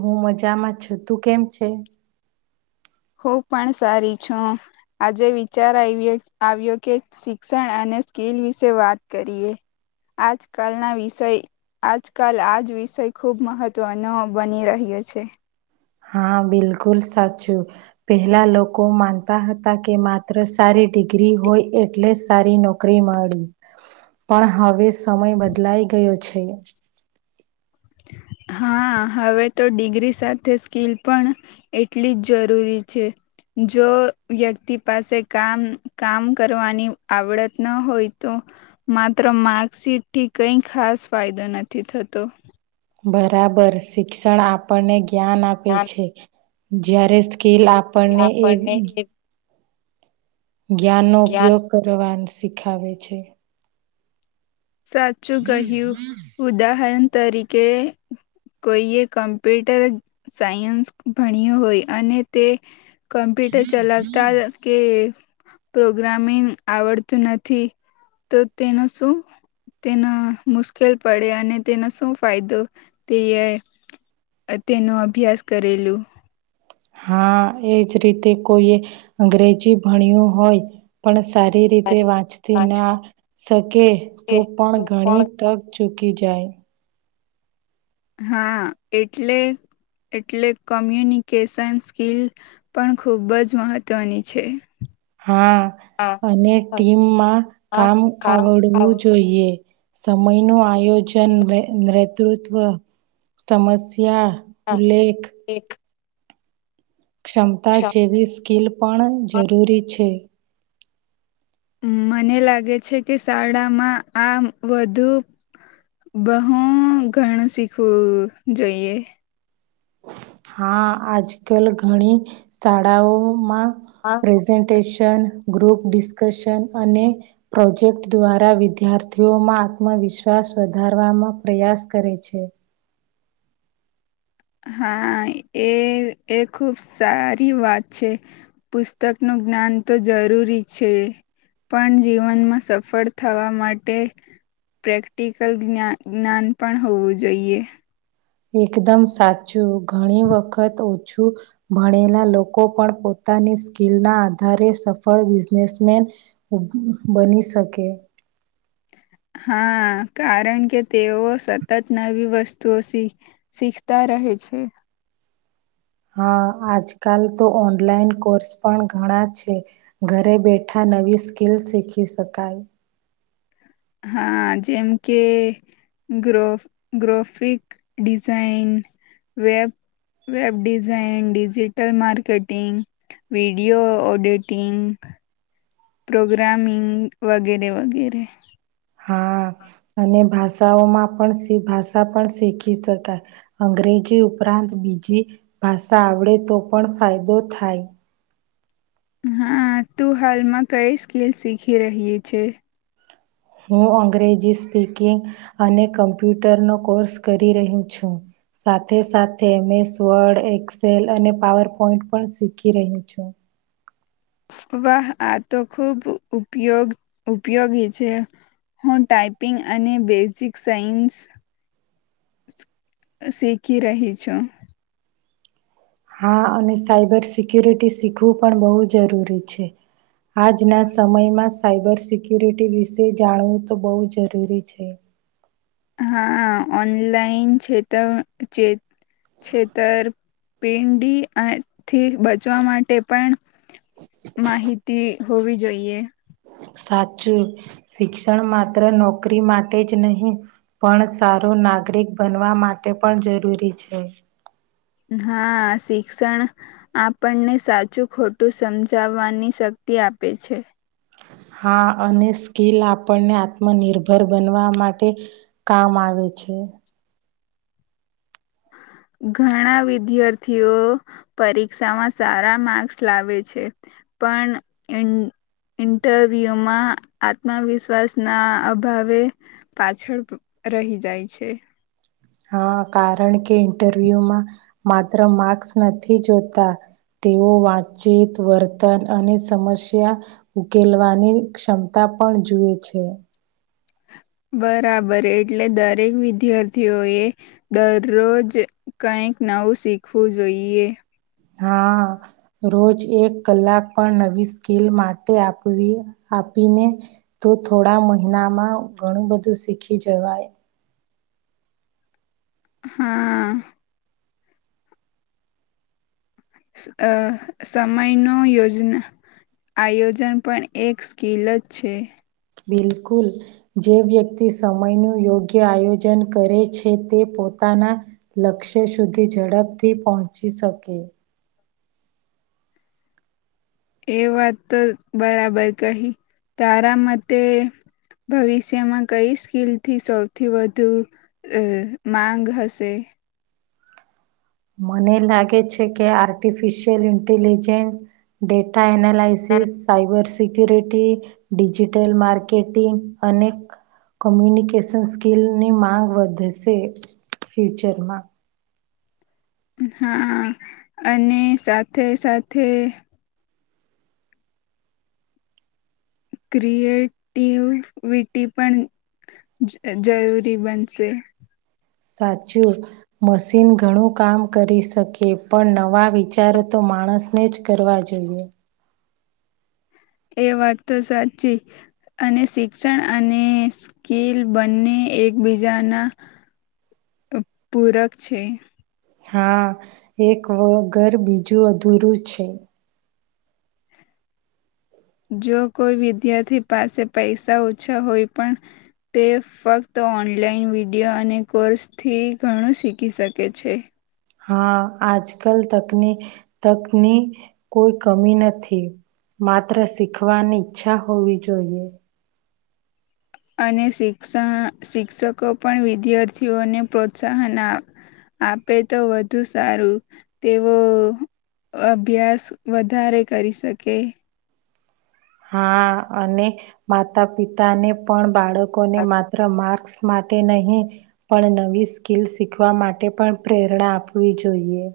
હું મજામાં છુ તું કેમ છે હું પણ સારી છું આજે વિચાર આવ્યો આવ્યો કે શિક્ષણ અને સ્કીલ વિશે વાત કરીએ આજકાલના વિષય આજકાલ આ જ વિષય ખૂબ મહત્ત્વનો બની રહ્યો છે હા બિલકુલ સાચું પહેલા લોકો માનતા હતા કે માત્ર સારી ડિગ્રી હોય એટલે સારી નોક નોકરી મળી પણ હવે સમય બદલાઈ ગયો છે હા હવે તો ડિગ્રી સાથે સ્કીલ પણ એટલી જ જરૂરી છે જો વ્યક્તિ પાસે કામ કામ કરવાની આવડત ન હોય તો માત્ર માર્કશીટ થી કઈ ખાસ ફાયદો નથી થતો બરાબર શિક્ષણ આપણને જ્ઞાન આપે છે જ્યારે સ્કીલ પને એવી જ્ઞાનનો ઉપયોગ કરવાનું શીખાવે છે સાચું કહ્યું ઉદાહરણ તરીકે કોઈએ કોમ્પ્યુટર સાયન્સ ભણ્યો હોય અને તે કમ્પ્યુટર ચલાવતા કે પ્રોગ્રામિંગ આવડતું નથી તો તેનું શું તેના મુશ્કેલ પડે અને તેનો શું ફાયદો તે તેનો અભ્યાસ કરેલું હા એજ રીતે કોઈએ અંગ્રેજી ભણ્યું હોય પણ સારી રીતે વાંચતી ના શકે તો પણ ઘણી તક ચૂકી જાય હા એટલે એટલે કોમ્યુનિકેશન સ્કીલ પણ ખૂબ જ મહત્વની છે હા અને ટીમમાં કામ આવડવું જોઈએ સમય નું આયોજન નેતૃ નેતૃત્વ સમસ્યા ઉલ્લેખ એક ક્ષમતા જેવી સ્કિલ પણ જરૂરી છે મને લાગે છે કે શાળામાં આ વધુ બહું ઘણું શીખવું જોઈએ હા આજ કાલ ઘણી શાળાઓમાં હા પ્રેઝન્ટેશન ગ્રુપ ડિસ્કશન અને પ્રોજેક્ટ દ્વારા વિદ્યાર્થીઓમાં આત્મવિશ્વાસ વધારવામાં પ્રયાસ કરે છે હા એ એ ખુબ સારી વાત છે પુસ્તકનું જ્ઞાન તો જરૂરી છે પણ જીવનમાં સફળ થવા માટે પ્રેક્ટિકલ જ્ઞાન જ્ઞાન પણ હોવું જોઈએ એકદમ સાચું ઘણી વખત ઓછું ભણેલા લોકો પણ પોતાની સ્કીલના આધારે સફળ બિઝનેસમેન. બની શકે. હા કારણ કે તેઓ સતત નવી વસ્તુઓ શીખ શીખતા રહે છે. હા આજકાલ તો ઓનલાઈન કોર્સ પણ ઘણા છે. ઘરે બેઠા નવી સ્કીલ શીખી શકાય. હા જેમ કે ગ્રો graphic design, web web design, digital marketing. Video editing. Programming વગેરે વગેરે. હા અને ભાષાઓમાં પણ શી ભાષા પણ શીખી શકાય. અંગ્રેજી ઉપરાંત બીજી ભાષા આવડે તો પણ ફાયદો થાય. હા તું હાલમાં કઈ સ્કીલ શીખી રહી છે? હું અંગ્રેજી સ્પીકિંગ અને કમ્પ્યુટરનો કોર્સ કરી રહી છું. સાથે સાથે મેં સ્વડ, એક્સેલ અને પાવર પોઈન્ટ પણ શીખી રહ્યું છું. વાહ! આ તો ખૂબ ઉપયોગ ઉપયોગી છે. હું ટાઈપિંગ અને બેઝિક સાયન્સ. શીખી રહી છું. હા અને સાયબર સિક્યુરિટી શીખવું પણ બહુ જરૂરી છે. આજના સમયમાં સાયબર સિક્યુરિટી વિશે જાણવું તો બહુ જરૂરી છે. હા ઓનલાઈન છેતર ચેત છેતરપિંડી અ થી બચવા માટે પણ માહિતી હોવી જોઈએ. સાચું. શિક્ષણ માત્ર નોકરી માટે જ નહી. પણ સારું નાગરિક બનવા માટે પણ જરૂરી છે. હા શિક્ષણ આપણને સાચું ખોટું સમજાવવાની શક્તિ આપે છે. હા અને સ્કિલ આપણને આત્મનિર્ભર બનવા માટે કામ આવે છે. ઘણા વિદ્યાર્થીઓ પરીક્ષામાં સારા માર્ક્સ લાવે છે. પણ ઈન ઇન્ટરવ્યુમાં આત્મવિશ્વાસ ના અભાવે પાછળ રહી જાય છે. હા કારણ કે ઇન્ટરવ્યુમાં માત્ર માર્ક્સ નથી જોતા. તેઓ વાતચીત, વર્તન અને સમસ્યા ઉકેલવાની ક્ષમતા પણ જુએ છે. બરાબર એટલે દરેક વિદ્યાર્થીઓ એ દરરોજ કંઈક નવું શીખવું જોઈએ. હા રોજ એક કલાક પણ નવી સ્કીલ માટે આપવી આપીને તો થોડા મહિનામાં ઘણું બધું શીખી જવાય. હા અ સમયનો યોજના આયોજન પણ એક સ્કીલ જ છે. બિલકુલ. જે વ્યક્તિ સમયનું યોગ્ય આયોજન કરે છે તે પોતાના લક્ષ્ય સુધી ઝડપથી પહોંચી શકે. એ વાત તો બરાબર કહી. તારા મતે ભવિષ્યમાં કઈ સ્કીલથી સૌથી વધુ અ માંગ હશે મને લાગે છે કે artificial intelligent data analysis cybers security digital marketing અનેક કોમ્યુનિકેશન સ્કીિલની માંગ વધશે ફ્યુચરમાં હા અને સાથે સાથે ક્રિએટિવ વિટી પણ જ જરૂરી બનશે સાચુ મશીન ઘણું કામ કરી શકી પણ નવા વિચારો તો માણસને જ કરવા જોઈએ એ વાત તો સાચી અને શિક્ષણ અને સ્કીલ બંને એકબીજાના પૂરક છે હા એક વ ઘર બીજું અધૂરું છે જો કોઈ વિદ્યાર્થી પાસે પૈસા ઓછા હોય પણ તે ફક્ત ઓનલાઈન વિડીયો અને કોર્સ થી ઘણું શીખી શકે છે હા આજ કલ તકની તકની કોઈ કમી નથી માત્ર શીખવાની ઈચ્છા હોવી જોઈએ અને શિક્ષણ શિક્ષકો પણ વિદ્યાર્થીઓને પ્રોત્સાહન આ આપે તો વધુ સારું તેવું અભ્યાસ વધારે કરી શકે હા અને માતા પિતાને પણ બાળકો ને માત્ર માર્ક્સ માટે નહીં પણ નવી સ્કિલ શીખવા માટે પણ પ્રેરણા આપવી જોઈએ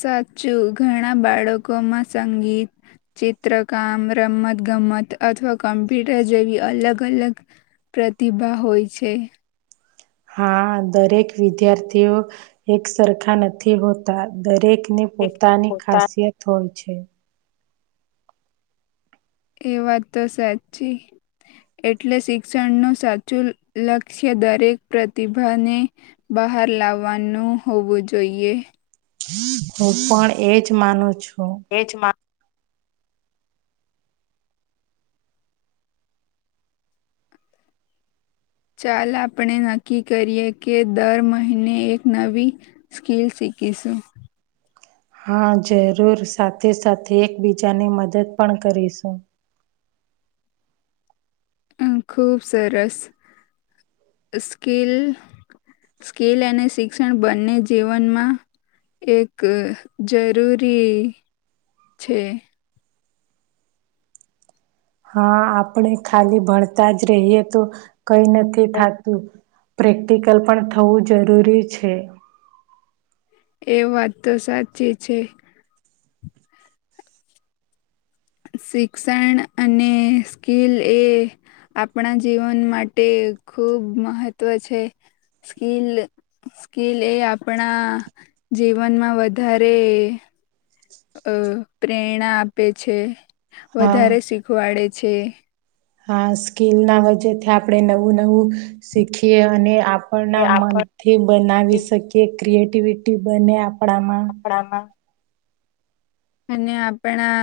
સાચું ઘણા બાળકોમાં સંગીત ચિત્રકામ રમત ગમત અથવા કોમ્પ્યુટર જેવી અલગ અલગ પ્રતિભા હોય છે. હા દરેક વિદ્યાર્થીઓ એક સરખા નથી હોતા દરેકને પોતાની ખાસિયત હોય છે એ વાત તો સાચી એટલે શિક્ષણનું સાચું લક્ષ્ય દરેક પ્રતિભાને બહાર લાવવાનું હોવું જોઈએ હું પણ એજ માનું છું એજમાં ચાલ આપણે નક્કી કરીએ કે દર મહિને એક નવી સ્કીલ શીખીસું હા જરૂર સાથે સાથે એકબીજાને મદદ પણ કરીશું અ ખૂબ સરસ સ્કીિલ સ્કીલ અને શિક્ષણ બંને જીવનમાં એક જરૂરી છે હા આપણે ખાલી ભણતા જ રહીએ તો કઈ નથી થતું પ્રેક્ટિકલ પણ થવું જરૂરી છે એ વાત તો સાચી છે શિક્ષણ અને સ્કિલ એ આપણા જીવન માટે ખુબ મહત્વ છે સ્કીિલ સ્કીિલ એ આપણા જીવનમાં વધારે અ પ્રેરણા આપે છે વધારે હા. શીખવાડે છે હા સ્કીિલના [unintelligible] આપણે નવું નવું શીખીએ અને અપ આપણા મનથી બનાવી શકીએ ક્રિએટિવિટી બને આપણામાં. આપણામાં. અને આપણા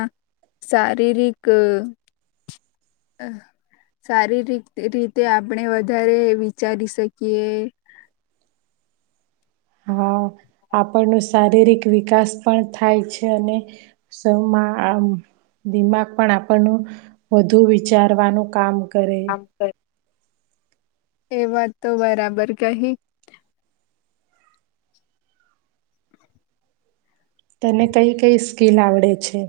શારીરિક સારી રી રીતે આપણે વધારે વિચારી શકીએ. હા આપણ ન શારીરિક વિકાસ પણ થાય છે અને [unintelligible] આમ દિમાગ પણ આપણનું વધુ વિચારવાનું કામ કરે. [unintelligible] એ વાત તો બરાબર કહી. તને કઈ કઈ સ્કીિલ આવડે છે.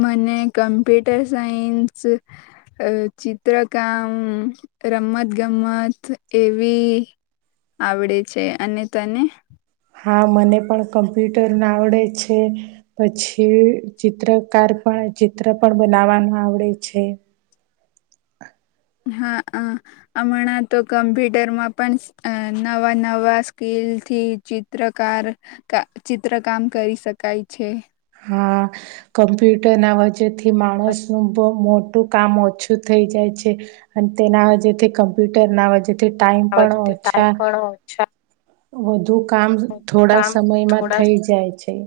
મને કમ્પ્યુટર સાયન્સ અ ચિત્રકામ રમત ગમત એવી આવડે છે અને તને. હા મને પણ કમ્પ્યુટરને આવડે છે. પછી ચિત્રકાર પણ ચિત્ર પણ બનાવાનું આવડે છે. હા હ હમણાં તો કમ્પ્યુટરમાં પણ અ નવા નવા સ્કીલથી ચિત્રકાર કા ચિત્ર કામ કરી શકાય છે. હા કમ્પ્યુટરના [unintelligible] માણસનું બો મો મોટું કામ ઓછું થઈ જાય છે અને તેના વે થી કમ્પ્યુટર ના વે તે ટાઈમ પણ ઓછા વધુ કામ થોડા સમયમાં થઈ જાય છે.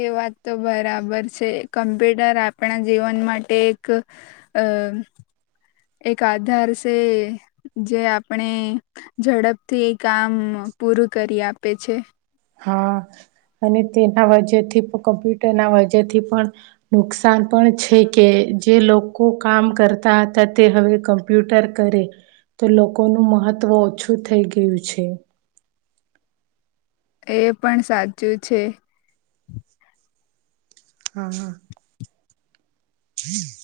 એ વાત તો બરાબર છે કમ્પ્યુટર આપણા જીવન માટે એક આ એક આધાર છે. જે આપણે ઝડપથી એ કામ પૂરું કરી આપે છે. હા અને તેના વજેથી કમ્પ્યુટર ના વજેથી પણ નુકસાન પણ છે કે જે લોકો કામ કરતા હતા તે હવે કામ કમ્પ્યુટર કરે તો લોકોનું મહત્વ ઓછું થઈ ગયું છે. એ પણ સાચું છે. હા હા. [inaudible]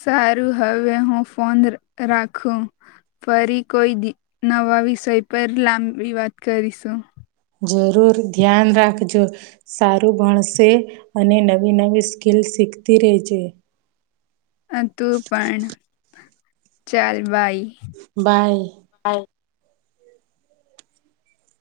સારું હવે હું ફોન રાખું. ફરી કોઈ નવા વિષય પર લાંબી વાત કરીશું. જરૂર ધ્યાન રાખજો. સારું ભણશે અને નવી નવી સ્કિલ શીખતી રહેજે. હા તું પણ ચાલ બાઈ. બાય. [unintelligible]